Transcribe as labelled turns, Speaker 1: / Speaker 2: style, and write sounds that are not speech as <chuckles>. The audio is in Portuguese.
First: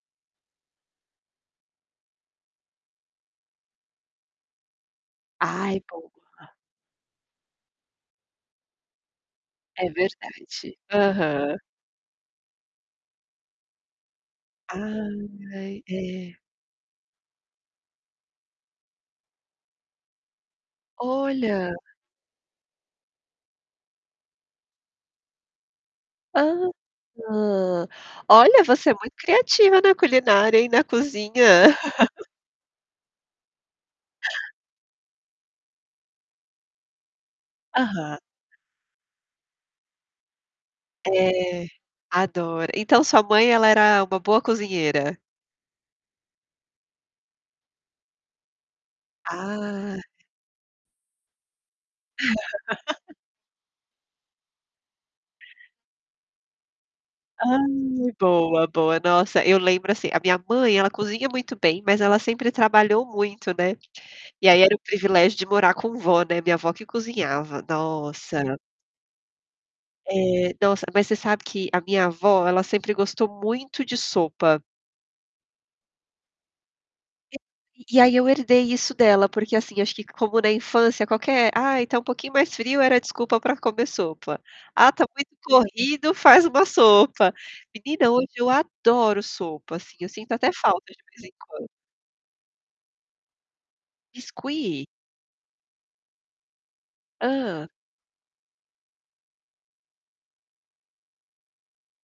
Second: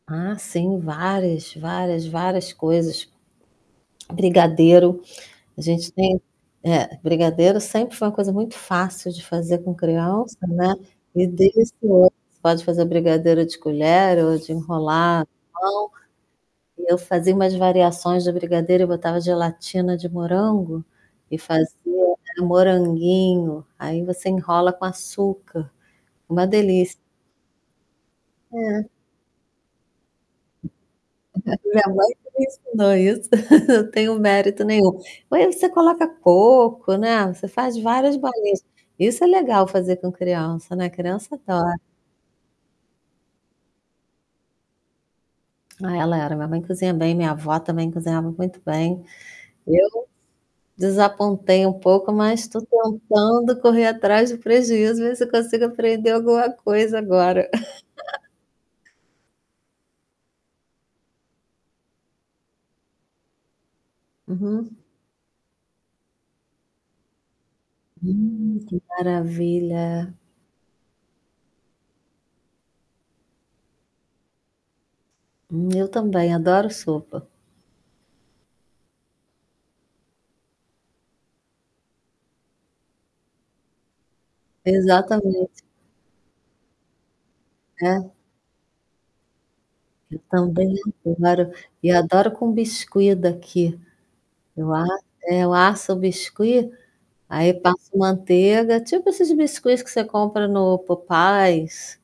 Speaker 1: Ah, sim, várias, várias, várias coisas brigadeiro, a
Speaker 2: Ai,
Speaker 1: gente tem
Speaker 2: boa!
Speaker 1: É, brigadeiro sempre foi uma coisa muito fácil de fazer com
Speaker 2: É
Speaker 1: criança,
Speaker 2: verdade.
Speaker 1: né, e
Speaker 2: Aham.
Speaker 1: desde <unintelligible> você pode fazer brigadeiro de colher ou de enrolar
Speaker 2: Ai, é.
Speaker 1: mão, e eu fazia umas variações de brigadeiro e botava gelatina de morango, e fazia
Speaker 2: Olha!
Speaker 1: era um moranguinho, aí, você enrola com açúcar, uma delícia.
Speaker 2: Hã. Olha, você
Speaker 1: É.
Speaker 2: é muito criativa na culinária e na cozinha.
Speaker 1: <chuckles> Minha mãe
Speaker 2: <laughs>
Speaker 1: que me ensinou isso, <chuckles> não tenho mérito nenhum. Ué, você coloca pouco, né, você faz várias
Speaker 2: Aham.
Speaker 1: bolinhas. Isso é legal fazer com criança, né, criança
Speaker 2: É,
Speaker 1: adora.
Speaker 2: adoro. Então sua mãe ela era uma boa cozinheira?
Speaker 1: Ela era, minha mãe cozinha bem, minha avó também cozinhava muito bem.
Speaker 2: Ah.
Speaker 1: Eu desapontei um pouco, mas estou
Speaker 2: <laughs>
Speaker 1: tentando correr atrás do prejuízo, ver se eu consigo aprender alguma coisa agora.
Speaker 2: Ai, boa, boa.
Speaker 1: <laughs>
Speaker 2: Nossa, eu lembro, assim, a minha mãe, ela cozinha muito bem, mas ela sempre trabalhou muito, né, e aí, era
Speaker 1: Uhum.
Speaker 2: o privilégio de morar com vó, né, minha vó que cozinhava, nossa!
Speaker 1: Hum, que maravilha!
Speaker 2: É. Nossa, mas você sabe que a minha vó, ela sempre gostou muito de sopa.
Speaker 1: Hum. Eu também adoro sopa.
Speaker 2: E e aí, eu herdei isso dela, porque, assim, acho que como na infância qualquer: "Ai, está um pouquinho mais frio.", era desculpa para comer sopa, "Ah, está muito
Speaker 1: Exatamente.
Speaker 2: corrido.", faz uma sopa.
Speaker 1: É.
Speaker 2: Menina, hoje eu adoro sopa, assim, eu
Speaker 1: Eu
Speaker 2: sinto até
Speaker 1: também
Speaker 2: falta de vez em
Speaker 1: adoro,
Speaker 2: quando.
Speaker 1: e adoro com biscuit daqui. Eu a
Speaker 2: Biscuit?
Speaker 1: é, eu asso o biscuit, aí
Speaker 2: Hã.
Speaker 1: passo manteiga, tipo esses biscuits que você compra no Popeyes.